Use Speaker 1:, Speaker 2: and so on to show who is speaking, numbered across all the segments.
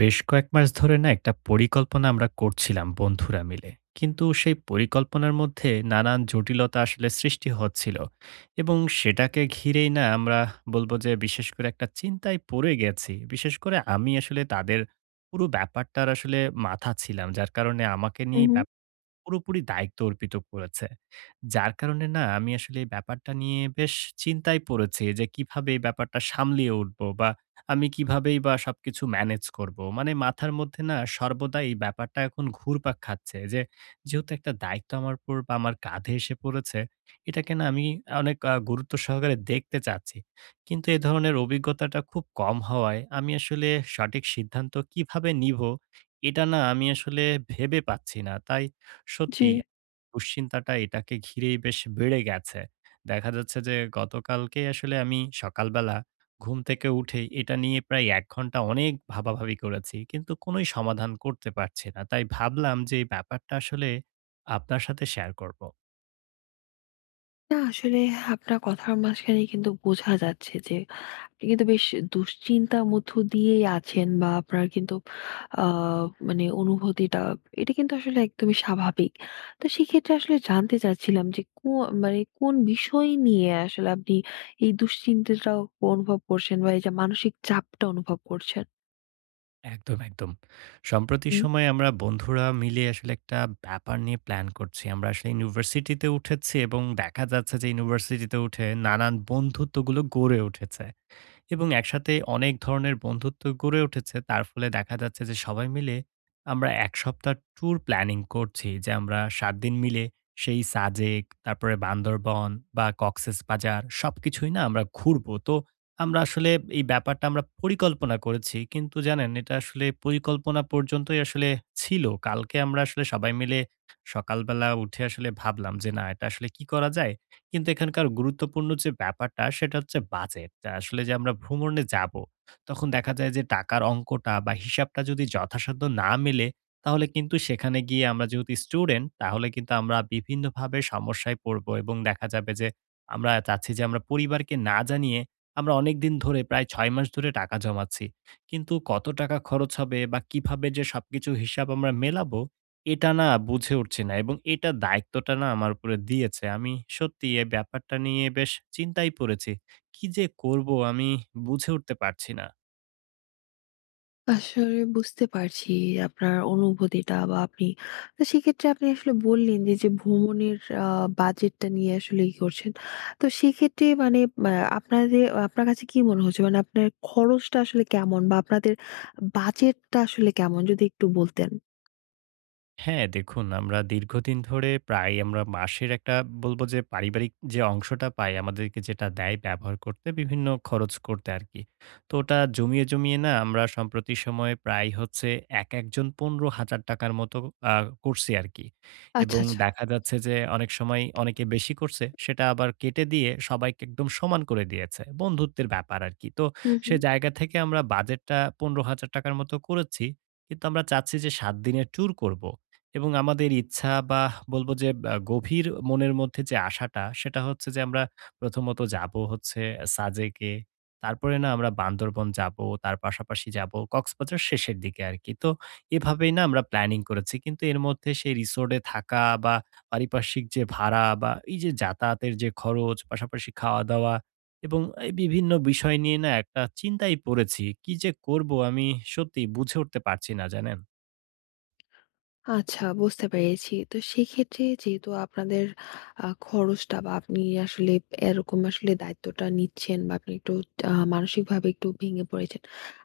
Speaker 1: বেশ কয়েক মাস ধরে না একটা পরিকল্পনা আমরা করছিলাম বন্ধুরা মিলে। কিন্তু সেই পরিকল্পনার মধ্যে নানান জটিলতা আসলে সৃষ্টি হচ্ছিল। এবং সেটাকে ঘিরেই না আমরা বলবো যে বিশেষ করে একটা চিন্তায় পড়ে গেছি। বিশেষ করে আমি আসলে তাদের পুরো ব্যাপারটার আসলে মাথা ছিলাম। যার কারণে আমাকে
Speaker 2: হুম,
Speaker 1: নিয়েই
Speaker 2: হুম।
Speaker 1: পুরোপুরি দায়িত্ব অর্পিত করেছে। যার কারণে না আমি আসলে এই ব্যাপারটা নিয়ে বেশ চিন্তায় পড়েছি যে কিভাবে এই ব্যাপারটা সামলিয়ে উঠবো বা আমি কিভাবেই বা সবকিছু ম্যানেজ করব? মানে মাথার মধ্যে না সর্বদা এই ব্যাপারটা এখন ঘুরপাক খাচ্ছে যে, যেহেতু একটা দায়িত্ব আমার উপর বা আমার কাঁধে এসে পড়েছে, এটাকে না আমি অনেক গুরুত্ব সহকারে দেখতে চাচ্ছি। কিন্তু এ ধরনের অভিজ্ঞতাটা খুব কম হওয়ায় আমি আসলে সঠিক সিদ্ধান্ত কিভাবে নিবো? এটা না আমি আসলে ভেবে পাচ্ছি না। তাই
Speaker 2: জি।
Speaker 1: সত্যি দুশ্চিন্তাটা এটাকে ঘিরেই বেশ বেড়ে গেছে। দেখা যাচ্ছে যে গতকালকেই আসলে আমি সকালবেলা ঘুম থেকে উঠেই এটা নিয়ে প্রায় ১ ঘন্টা অনেক ভাবাভাবি করেছি। কিন্তু কোনোই সমাধান করতে পারছি না। তাই ভাবলাম যে এই ব্যাপারটা আসলে আপনার সাথে শেয়ার করব।
Speaker 2: না আসলে আপনার কথার মাঝখানে কিন্তু বোঝা যাচ্ছে যে আপনি কিন্তু বেশ দুশ্চিন্তার মধ্য দিয়েই আছেন, বা আপনার কিন্তু আ মানে অনুভূতিটা, এটা কিন্তু আসলে একদমই স্বাভাবিক। তো সেক্ষেত্রে আসলে জানতে চাচ্ছিলাম যে মানে কোন বিষয় নিয়ে আসলে আপনি এই দুশ্চিন্তাটা অনুভব করছেন, বা এই যে মানসিক চাপটা অনুভব করছেন?
Speaker 1: একদম, একদম। সম্প্রতি
Speaker 2: হুম।
Speaker 1: সময়ে আমরা বন্ধুরা মিলে আসলে একটা ব্যাপার নিয়ে প্ল্যান করছি। আমরা আসলে ইউনিভার্সিটিতে উঠেছি এবং দেখা যাচ্ছে যে ইউনিভার্সিটিতে উঠে নানান বন্ধুত্বগুলো গড়ে উঠেছে। এবং একসাথে অনেক ধরনের বন্ধুত্ব গড়ে উঠেছে। তার ফলে দেখা যাচ্ছে যে সবাই মিলে আমরা ১ সপ্তাহ ট্যুর প্ল্যানিং করছি যে আমরা ৭ দিন মিলে সেই সাজেক, তারপরে বান্দরবন বা কক্সেস বাজার সবকিছুই না আমরা ঘুরবো। তো আমরা আসলে এই ব্যাপারটা আমরা পরিকল্পনা করেছি। কিন্তু জানেন এটা আসলে পরিকল্পনা পর্যন্তই আসলে ছিল। কালকে আমরা আসলে সবাই মিলে সকালবেলা উঠে আসলে ভাবলাম যে না এটা আসলে কি করা যায়? কিন্তু এখানকার গুরুত্বপূর্ণ যে ব্যাপারটা সেটা হচ্ছে বাজেট। আসলে যে আমরা ভ্রমণে যাবো, তখন দেখা যায় যে টাকার অঙ্কটা বা হিসাবটা যদি যথাসাধ্য না মেলে, তাহলে কিন্তু সেখানে গিয়ে আমরা যেহেতু স্টুডেন্ট, তাহলে কিন্তু আমরা বিভিন্নভাবে সমস্যায় পড়বো এবং দেখা যাবে যে আমরা চাচ্ছি যে আমরা পরিবারকে না জানিয়ে আমরা অনেকদিন ধরে প্রায় ৬ মাস ধরে টাকা জমাচ্ছি। কিন্তু কত টাকা খরচ হবে বা কিভাবে যে সবকিছু হিসাব আমরা মেলাবো এটা না বুঝে উঠছি না এবং এটা দায়িত্বটা না আমার উপরে দিয়েছে। আমি সত্যি এই ব্যাপারটা নিয়ে বেশ চিন্তায় পড়েছি। কি যে করব আমি বুঝে উঠতে পারছি না।
Speaker 2: আসলে বুঝতে পারছি আপনার অনুভূতিটা বা আপনি। তো সেক্ষেত্রে আপনি আসলে বললেন যে, যে ভ্রমণের আ বাজেটটা নিয়ে আসলে করছেন। তো সেক্ষেত্রে মানে আ আপনার কাছে কি মনে হচ্ছে? মানে আপনার খরচটা আসলে কেমন, বা আপনাদের বাজেটটা আসলে কেমন? যদি একটু বলতেন।
Speaker 1: হ্যাঁ, দেখুন আমরা দীর্ঘদিন ধরে প্রায় আমরা মাসের একটা বলব যে পারিবারিক যে অংশটা পাই আমাদেরকে যেটা দেয় ব্যবহার করতে বিভিন্ন খরচ করতে আরকি। তো ওটা জমিয়ে, জমিয়ে না আমরা সম্প্রতি সময়ে প্রায় হচ্ছে এক একজন ৳১৫,০০০ মতো আ করছি আরকি।
Speaker 2: আচ্ছা,
Speaker 1: এবং
Speaker 2: আচ্ছা।
Speaker 1: দেখা যাচ্ছে যে অনেক সময় অনেকে বেশি করছে সেটা আবার কেটে দিয়ে সবাইকে একদম সমান করে দিয়েছে। বন্ধুত্বের ব্যাপার আরকি। তো
Speaker 2: হুম,
Speaker 1: সে
Speaker 2: হুম।
Speaker 1: জায়গা থেকে আমরা বাজেটটা ৳১৫,০০০ মতো করেছি। কিন্তু আমরা চাচ্ছি যে ৭ দিনের ট্যুর করব। এবং আমাদের ইচ্ছা বা বলবো যে গভীর মনের মধ্যে যে আশাটা, সেটা হচ্ছে যে আমরা প্রথমত যাবো হচ্ছে সাজেকে। তারপরে না আমরা বান্দরবন যাবো, তার পাশাপাশি যাবো কক্সবাজার শেষের দিকে আরকি। তো এভাবেই না আমরা প্ল্যানিং করেছি। কিন্তু এর মধ্যে সেই রিসোর্টে থাকা বা পারিপার্শ্বিক যে ভাড়া বা এই যে যাতায়াতের যে খরচ, পাশাপাশি খাওয়া-দাওয়া এবং এই বিভিন্ন বিষয় নিয়ে না একটা চিন্তায় পড়েছি। কি যে করব আমি সত্যি বুঝে উঠতে পারছি না, জানেন?
Speaker 2: আচ্ছা, বুঝতে পেরেছি। তো সেক্ষেত্রে যেহেতু আপনাদের খরচটা বা আপনি আসলে এরকম আসলে দায়িত্বটা নিচ্ছেন, বা আপনি একটু মানসিকভাবে একটু ভেঙে পড়েছেন।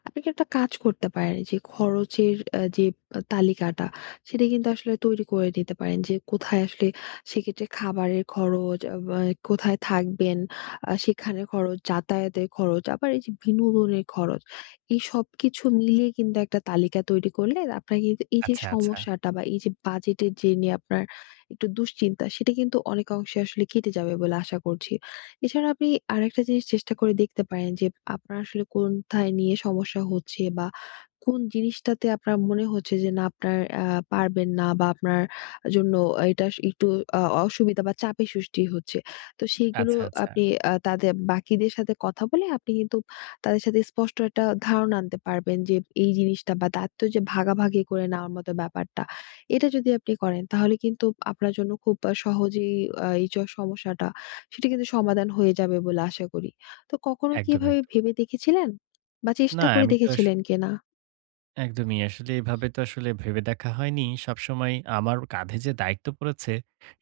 Speaker 2: আপনি কি একটা কাজ করতে পারেন যে খরচের যে তালিকাটা, সেটা কিন্তু আসলে তৈরি করে নিতে পারেন যে কোথায় আসলে সেক্ষেত্রে খাবারের খরচ, বা কোথায় থাকবেন, সেখানের খরচ, যাতায়াতের খরচ, আবার এই যে বিনোদনের খরচ। এই সবকিছু মিলিয়ে কিন্তু একটা তালিকা তৈরি করলে আপনার কিন্তু এই যে
Speaker 1: আচ্ছা, আচ্ছা।
Speaker 2: সমস্যাটা বা এই যে বাজেটের যে নিয়ে আপনার একটু দুশ্চিন্তা, সেটা কিন্তু অনেক অংশে আসলে কেটে যাবে বলে আশা করছি। এছাড়া আপনি আরেকটা জিনিস চেষ্টা করে দেখতে পারেন যে আপনার আসলে কোথায় নিয়ে সমস্যা হচ্ছে, বা কোন জিনিসটাতে আপনার মনে হচ্ছে যে না আপনার পারবেন না, বা আপনার জন্য এটা একটু আ অসুবিধা বা চাপের সৃষ্টি হচ্ছে। তো সেইগুলো
Speaker 1: আচ্ছা, আচ্ছা।
Speaker 2: আপনি তাদের, বাকিদের সাথে কথা বলে আপনি কিন্তু তাদের সাথে স্পষ্ট একটা ধারণা আনতে পারবেন যে এই জিনিসটা বা দায়িত্ব যে ভাগাভাগি করে নেওয়ার মতো ব্যাপারটা, এটা যদি আপনি করেন তাহলে কিন্তু আপনার জন্য খুব সহজেই এই সমস্যাটা, সেটা কিন্তু সমাধান হয়ে যাবে বলে আশা করি। তো কখনো কি
Speaker 1: একদম,
Speaker 2: এভাবে
Speaker 1: একদম।
Speaker 2: ভেবে দেখেছিলেন? বা
Speaker 1: না
Speaker 2: চেষ্টা করে
Speaker 1: আমি তো
Speaker 2: দেখেছিলেন কিনা?
Speaker 1: একদমই আসলে এভাবে তো আসলে ভেবে দেখা হয়নি। সবসময় আমার কাঁধে যে দায়িত্ব পড়েছে,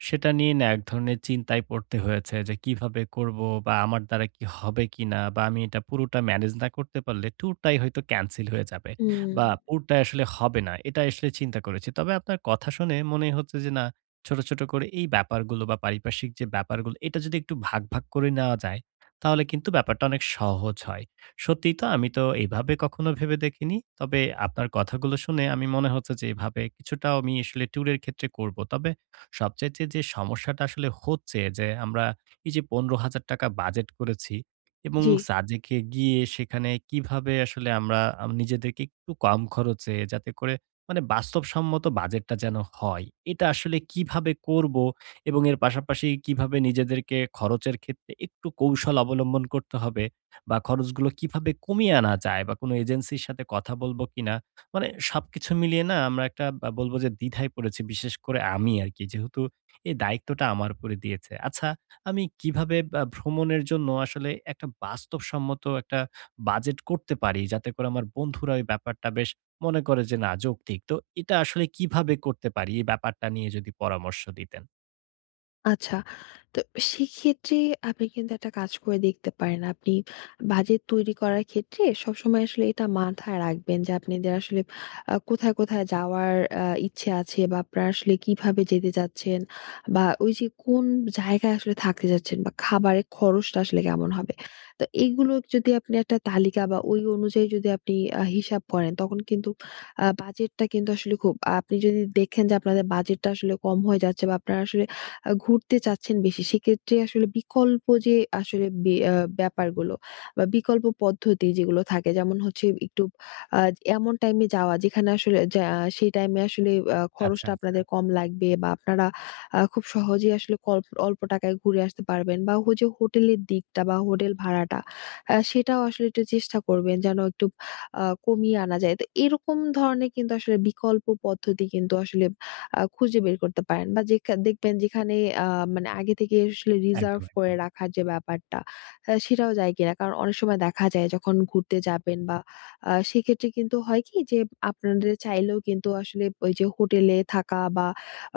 Speaker 1: সেটা নিয়ে না এক ধরনের চিন্তায় পড়তে হয়েছে যে কিভাবে করব বা আমার দ্বারা কি হবে কিনা বা আমি এটা পুরোটা ম্যানেজ না করতে পারলে ট্যুরটাই হয়তো ক্যানসেল হয়ে যাবে
Speaker 2: হুম।
Speaker 1: বা পুরোটাই আসলে হবে না। এটা আসলে চিন্তা করেছি। তবে আপনার কথা শুনে মনে হচ্ছে যে না ছোট, ছোট করে এই ব্যাপারগুলো বা পারিপার্শ্বিক যে ব্যাপারগুলো এটা যদি একটু ভাগ, ভাগ করে নেওয়া যায়, তাহলে কিন্তু ব্যাপারটা অনেক সহজ হয়। সত্যিই তো আমি তো এইভাবে কখনো ভেবে দেখিনি। তবে আপনার কথাগুলো শুনে আমি মনে হচ্ছে যে এভাবে কিছুটা আমি আসলে ট্যুরের ক্ষেত্রে করব। তবে সবচাইতে যে সমস্যাটা আসলে হচ্ছে যে আমরা এই যে ৳১৫,০০০ বাজেট করেছি এবং
Speaker 2: জি।
Speaker 1: সাজেকে গিয়ে সেখানে কিভাবে আসলে আমরা নিজেদেরকে একটু কম খরচে যাতে করে মানে বাস্তবসম্মত বাজেটটা যেন হয়, এটা আসলে কিভাবে করব এবং এর পাশাপাশি কিভাবে নিজেদেরকে খরচের ক্ষেত্রে একটু কৌশল অবলম্বন করতে হবে বা খরচগুলো কিভাবে কমিয়ে আনা যায় বা কোনো এজেন্সির সাথে কথা বলবো কিনা? মানে সবকিছু মিলিয়ে না আমরা একটা বা বলবো যে দ্বিধায় পড়েছি বিশেষ করে আমি আরকি। যেহেতু এই দায়িত্বটা আমার উপরে দিয়েছে। আচ্ছা আমি কিভাবে বা ভ্রমণের জন্য আসলে একটা বাস্তবসম্মত একটা বাজেট করতে পারি? যাতে করে আমার বন্ধুরা ওই ব্যাপারটা বেশ মনে করে যে না যৌক্তিক। তো এটা আসলে কিভাবে করতে পারি? এই ব্যাপারটা নিয়ে যদি পরামর্শ দিতেন।
Speaker 2: আচ্ছা। তো সেক্ষেত্রে আপনি কিন্তু একটা কাজ করে দেখতে পারেন। আপনি বাজেট তৈরি করার ক্ষেত্রে সবসময় আসলে এটা মাথায় রাখবেন যে আপনাদের আসলে কোথায়, কোথায় যাওয়ার ইচ্ছে আছে, বা আপনারা আসলে কিভাবে যেতে চাচ্ছেন, বা ওই যে কোন জায়গায় আসলে থাকতে চাচ্ছেন, বা খাবারের খরচটা আসলে কেমন হবে। তো এইগুলো যদি আপনি একটা তালিকা বা ওই অনুযায়ী যদি আপনি হিসাব করেন, তখন কিন্তু বাজেটটা কিন্তু আসলে খুব, আপনি যদি দেখেন যে আপনাদের বাজেটটা আসলে কম হয়ে যাচ্ছে, বা আপনারা আসলে ঘুরতে চাচ্ছেন বেশি, সেক্ষেত্রে আসলে বিকল্প যে আসলে বে আ ব্যাপারগুলো বা বিকল্প পদ্ধতি যেগুলো থাকে, যেমন হচ্ছে একটু আ এমন টাইমে যাওয়া, যেখানে আসলে সেই টাইমে আসলে
Speaker 1: আচ্ছা,
Speaker 2: খরচটা
Speaker 1: আচ্ছা।
Speaker 2: আপনাদের কম লাগবে, বা আপনারা খুব সহজেই আসলে অল্প টাকায় ঘুরে আসতে পারবেন, বা ওই যে হোটেলের দিকটা বা হোটেল ভাড়াটা, সেটাও আসলে একটু চেষ্টা করবেন যেন একটু কমিয়ে আনা যায়। তো এরকম ধরনের কিন্তু আসলে বিকল্প পদ্ধতি কিন্তু আসলে খুঁজে বের করতে পারেন, বা দেখবেন যেখানে আ মানে আগে থেকে আসলে রিজার্ভ
Speaker 1: একদম,
Speaker 2: করে
Speaker 1: একদম।
Speaker 2: রাখার যে ব্যাপারটা, সেটাও যায় কিনা। কারণ অনেক সময় দেখা যায় যখন ঘুরতে যাবেন, বা সেক্ষেত্রে কিন্তু হয় কি যে আপনাদের চাইলেও কিন্তু আসলে ওই যে হোটেলে থাকা বা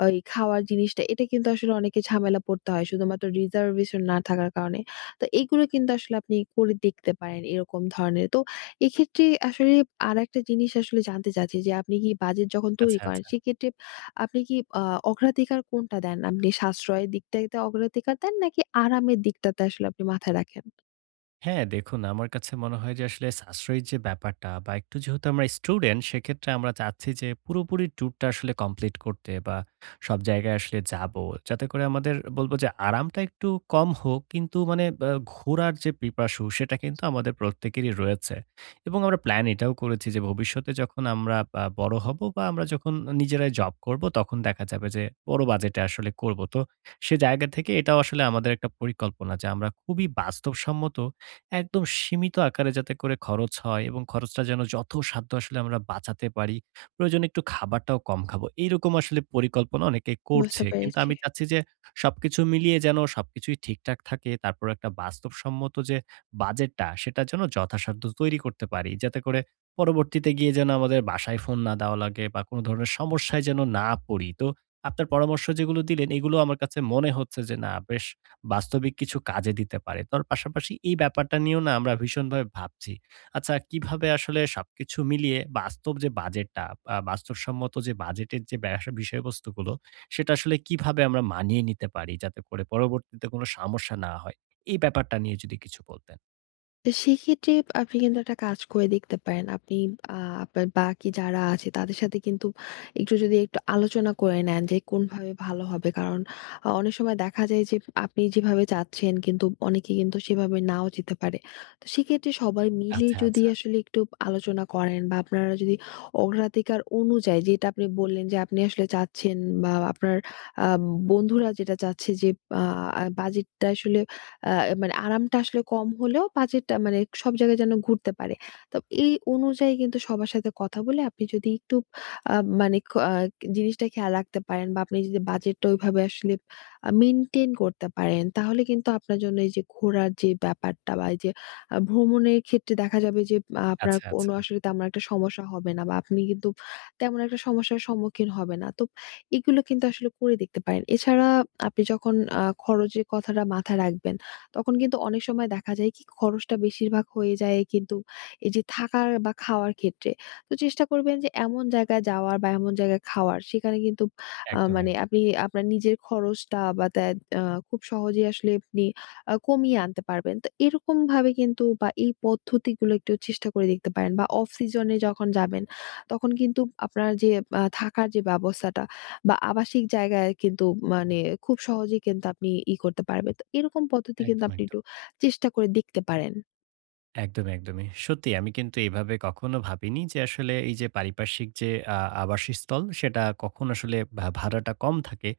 Speaker 2: ওই খাওয়ার জিনিসটা, এটা কিন্তু আসলে অনেকে ঝামেলা পড়তে হয় শুধুমাত্র রিজার্ভেশন না থাকার কারণে। তো এইগুলো কিন্তু আসলে আপনি করে দেখতে পারেন এরকম ধরনের। তো এক্ষেত্রে আসলে আরেকটা জিনিস আসলে জানতে চাচ্ছি যে আপনি কি বাজেট যখন তৈরি
Speaker 1: আচ্ছা,
Speaker 2: করেন,
Speaker 1: আচ্ছা।
Speaker 2: সেক্ষেত্রে আপনি কি আ অগ্রাধিকার কোনটা দেন? আপনি সাশ্রয়ের দিকটাতে অগ্রাধিকার দেন, নাকি আরামের দিকটাতে আসলে আপনি মাথায় রাখেন?
Speaker 1: হ্যাঁ, দেখুন আমার কাছে মনে হয় যে আসলে সাশ্রয়ী যে ব্যাপারটা বা একটু যেহেতু আমরা স্টুডেন্ট সেক্ষেত্রে আমরা চাচ্ছি যে পুরোপুরি ট্যুরটা আসলে কমপ্লিট করতে বা সব জায়গায় আসলে যাবো। যাতে করে আমাদের বলবো যে আরামটা একটু কম হোক কিন্তু মানে ঘোরার যে পিপাসু সেটা কিন্তু আমাদের প্রত্যেকেরই রয়েছে। এবং আমরা প্ল্যান এটাও করেছি যে ভবিষ্যতে যখন আমরা বড় হবো বা আমরা যখন নিজেরাই জব করবো তখন দেখা যাবে যে বড় বাজেটে আসলে করবো। তো সে জায়গা থেকে এটাও আসলে আমাদের একটা পরিকল্পনা যে আমরা খুবই বাস্তবসম্মত একদম সীমিত আকারে যাতে করে খরচ হয় এবং খরচটা যেন যত সাধ্য আসলে আমরা বাঁচাতে পারি। প্রয়োজনে একটু খাবারটাও কম খাবো। এইরকম আসলে পরিকল্পনা অনেকে
Speaker 2: বুঝতে
Speaker 1: করছে। কিন্তু
Speaker 2: পেরেছি।
Speaker 1: আমি চাচ্ছি যে সবকিছু মিলিয়ে যেন সবকিছুই ঠিকঠাক থাকে। তারপর একটা বাস্তবসম্মত যে বাজেটটা সেটা যেন যথাসাধ্য তৈরি করতে পারি। যাতে করে পরবর্তীতে গিয়ে যেন আমাদের বাসায় ফোন না দেওয়া লাগে বা কোনো ধরনের সমস্যায় যেন না পড়ি। তো আপনার পরামর্শ যেগুলো দিলেন এগুলো আমার কাছে মনে হচ্ছে যে না বেশ বাস্তবিক কিছু কাজে দিতে পারে। তোর পাশাপাশি এই ব্যাপারটা নিয়েও না আমরা ভীষণভাবে ভাবছি। আচ্ছা কিভাবে আসলে সবকিছু মিলিয়ে বাস্তব যে বাজেটটা বা বাস্তবসম্মত যে বাজেটের যে ব্যবসা বিষয়বস্তুগুলো সেটা আসলে কিভাবে আমরা মানিয়ে নিতে পারি যাতে করে পরবর্তীতে কোনো সমস্যা না হয়? এই ব্যাপারটা নিয়ে যদি কিছু বলতেন।
Speaker 2: তো সেক্ষেত্রে আপনি কিন্তু একটা কাজ করে দেখতে পারেন। আপনি আ আপনার বাকি যারা আছে তাদের সাথে কিন্তু একটু, যদি একটু আলোচনা করে নেন যে কোনভাবে ভালো হবে। কারণ অনেক সময় দেখা যায় যে আপনি যেভাবে চাচ্ছেন, কিন্তু অনেকে কিন্তু সেভাবে নাও যেতে পারে। তো সেক্ষেত্রে সবাই মিলে
Speaker 1: আচ্ছা,
Speaker 2: যদি
Speaker 1: আচ্ছা,
Speaker 2: আসলে একটু আলোচনা করেন, বা আপনারা যদি অগ্রাধিকার অনুযায়ী, যেটা আপনি বললেন যে আপনি আসলে চাচ্ছেন বা আপনার আ বন্ধুরা যেটা চাচ্ছে, যে বাজেটটা আসলে আ মানে আরামটা আসলে কম হলেও, বাজেটটা মানে সব জায়গায় যেন ঘুরতে পারে। তো এই অনুযায়ী কিন্তু সবার সাথে কথা বলে আপনি যদি একটু আ মানে ক আ জিনিসটা খেয়াল রাখতে পারেন, বা আপনি যদি বাজেটটা ওইভাবে আসলে মেইনটেইন করতে পারেন, তাহলে কিন্তু আপনার জন্য এই যে ঘোরার যে ব্যাপারটা, বা এই যে ভ্রমণের ক্ষেত্রে দেখা যাবে যে আপনার
Speaker 1: আচ্ছা,
Speaker 2: কোনো
Speaker 1: আচ্ছা।
Speaker 2: আসলে তেমন একটা সমস্যা হবে না, বা আপনি কিন্তু তেমন একটা সমস্যার সম্মুখীন হবে না। তো এগুলো কিন্তু আসলে করে দেখতে পারেন। এছাড়া আপনি যখন খরচের কথাটা মাথায় রাখবেন, তখন কিন্তু অনেক সময় দেখা যায় কি খরচটা বেশিরভাগ হয়ে যায় কিন্তু এই যে থাকার বা খাওয়ার ক্ষেত্রে। তো চেষ্টা করবেন যে এমন জায়গায় যাওয়ার বা এমন জায়গায় খাওয়ার, সেখানে কিন্তু
Speaker 1: একদম, একদম,
Speaker 2: মানে আপনি আপনার নিজের খরচটা বা তা আ খুব সহজেই আসলে আপনি কমিয়ে আনতে পারবেন। তো এরকমভাবে কিন্তু, বা এই পদ্ধতিগুলো একটু চেষ্টা করে দেখতে পারেন, বা অফ সিজন এ যখন যাবেন, তখন কিন্তু আপনার যে থাকার যে ব্যবস্থাটা বা আবাসিক জায়গায় কিন্তু মানে খুব সহজেই কিন্তু আপনি করতে পারবেন। তো এরকম পদ্ধতি কিন্তু
Speaker 1: একদম,
Speaker 2: আপনি একটু
Speaker 1: একদম।
Speaker 2: চেষ্টা করে দেখতে পারেন।
Speaker 1: একদমই, একদমই। সত্যি আমি কিন্তু এভাবে কখনো ভাবিনি যে আসলে এই যে পারিপার্শ্বিক যে আবাসস্থল সেটা কখন আসলে ভাড়াটা কম থাকে,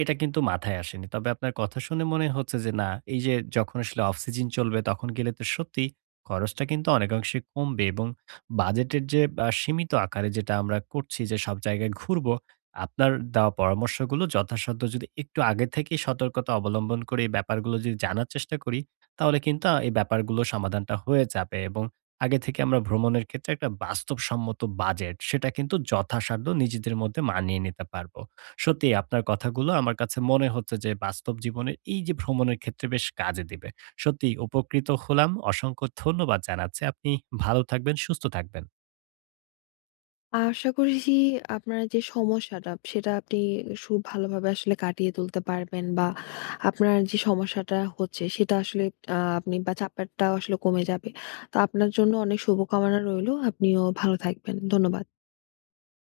Speaker 1: এটা কিন্তু মাথায় আসেনি। তবে আপনার কথা শুনে মনে হচ্ছে যে না, এই যে যখন আসলে অফ সিজন চলবে তখন গেলে তো সত্যি খরচটা কিন্তু অনেকাংশে কমবে এবং বাজেটের যে সীমিত আকারে যেটা আমরা করছি যে সব জায়গায় ঘুরবো, আপনার দেওয়া পরামর্শগুলো যথাসাধ্য যদি একটু আগে থেকেই সতর্কতা অবলম্বন করে এই ব্যাপারগুলো যদি জানার চেষ্টা করি, তাহলে কিন্তু এই ব্যাপারগুলো সমাধানটা হয়ে যাবে এবং আগে থেকে আমরা ভ্রমণের ক্ষেত্রে একটা বাস্তবসম্মত বাজেট, সেটা কিন্তু যথাসাধ্য নিজেদের মধ্যে মানিয়ে নিতে পারবো। সত্যি আপনার কথাগুলো আমার কাছে মনে হচ্ছে যে বাস্তব জীবনের এই যে ভ্রমণের ক্ষেত্রে বেশ কাজে দিবে। সত্যিই উপকৃত হলাম। অসংখ্য ধন্যবাদ জানাচ্ছি। আপনি ভালো থাকবেন, সুস্থ থাকবেন।
Speaker 2: আশা করছি আপনার যে সমস্যাটা সেটা আপনি ভালোভাবে আসলে কাটিয়ে তুলতে পারবেন, বা আপনার যে সমস্যাটা হচ্ছে সেটা আসলে আপনি বা চাপেরটা আসলে কমে যাবে। তো আপনার জন্য অনেক শুভকামনা রইলো। আপনিও ভালো থাকবেন। ধন্যবাদ।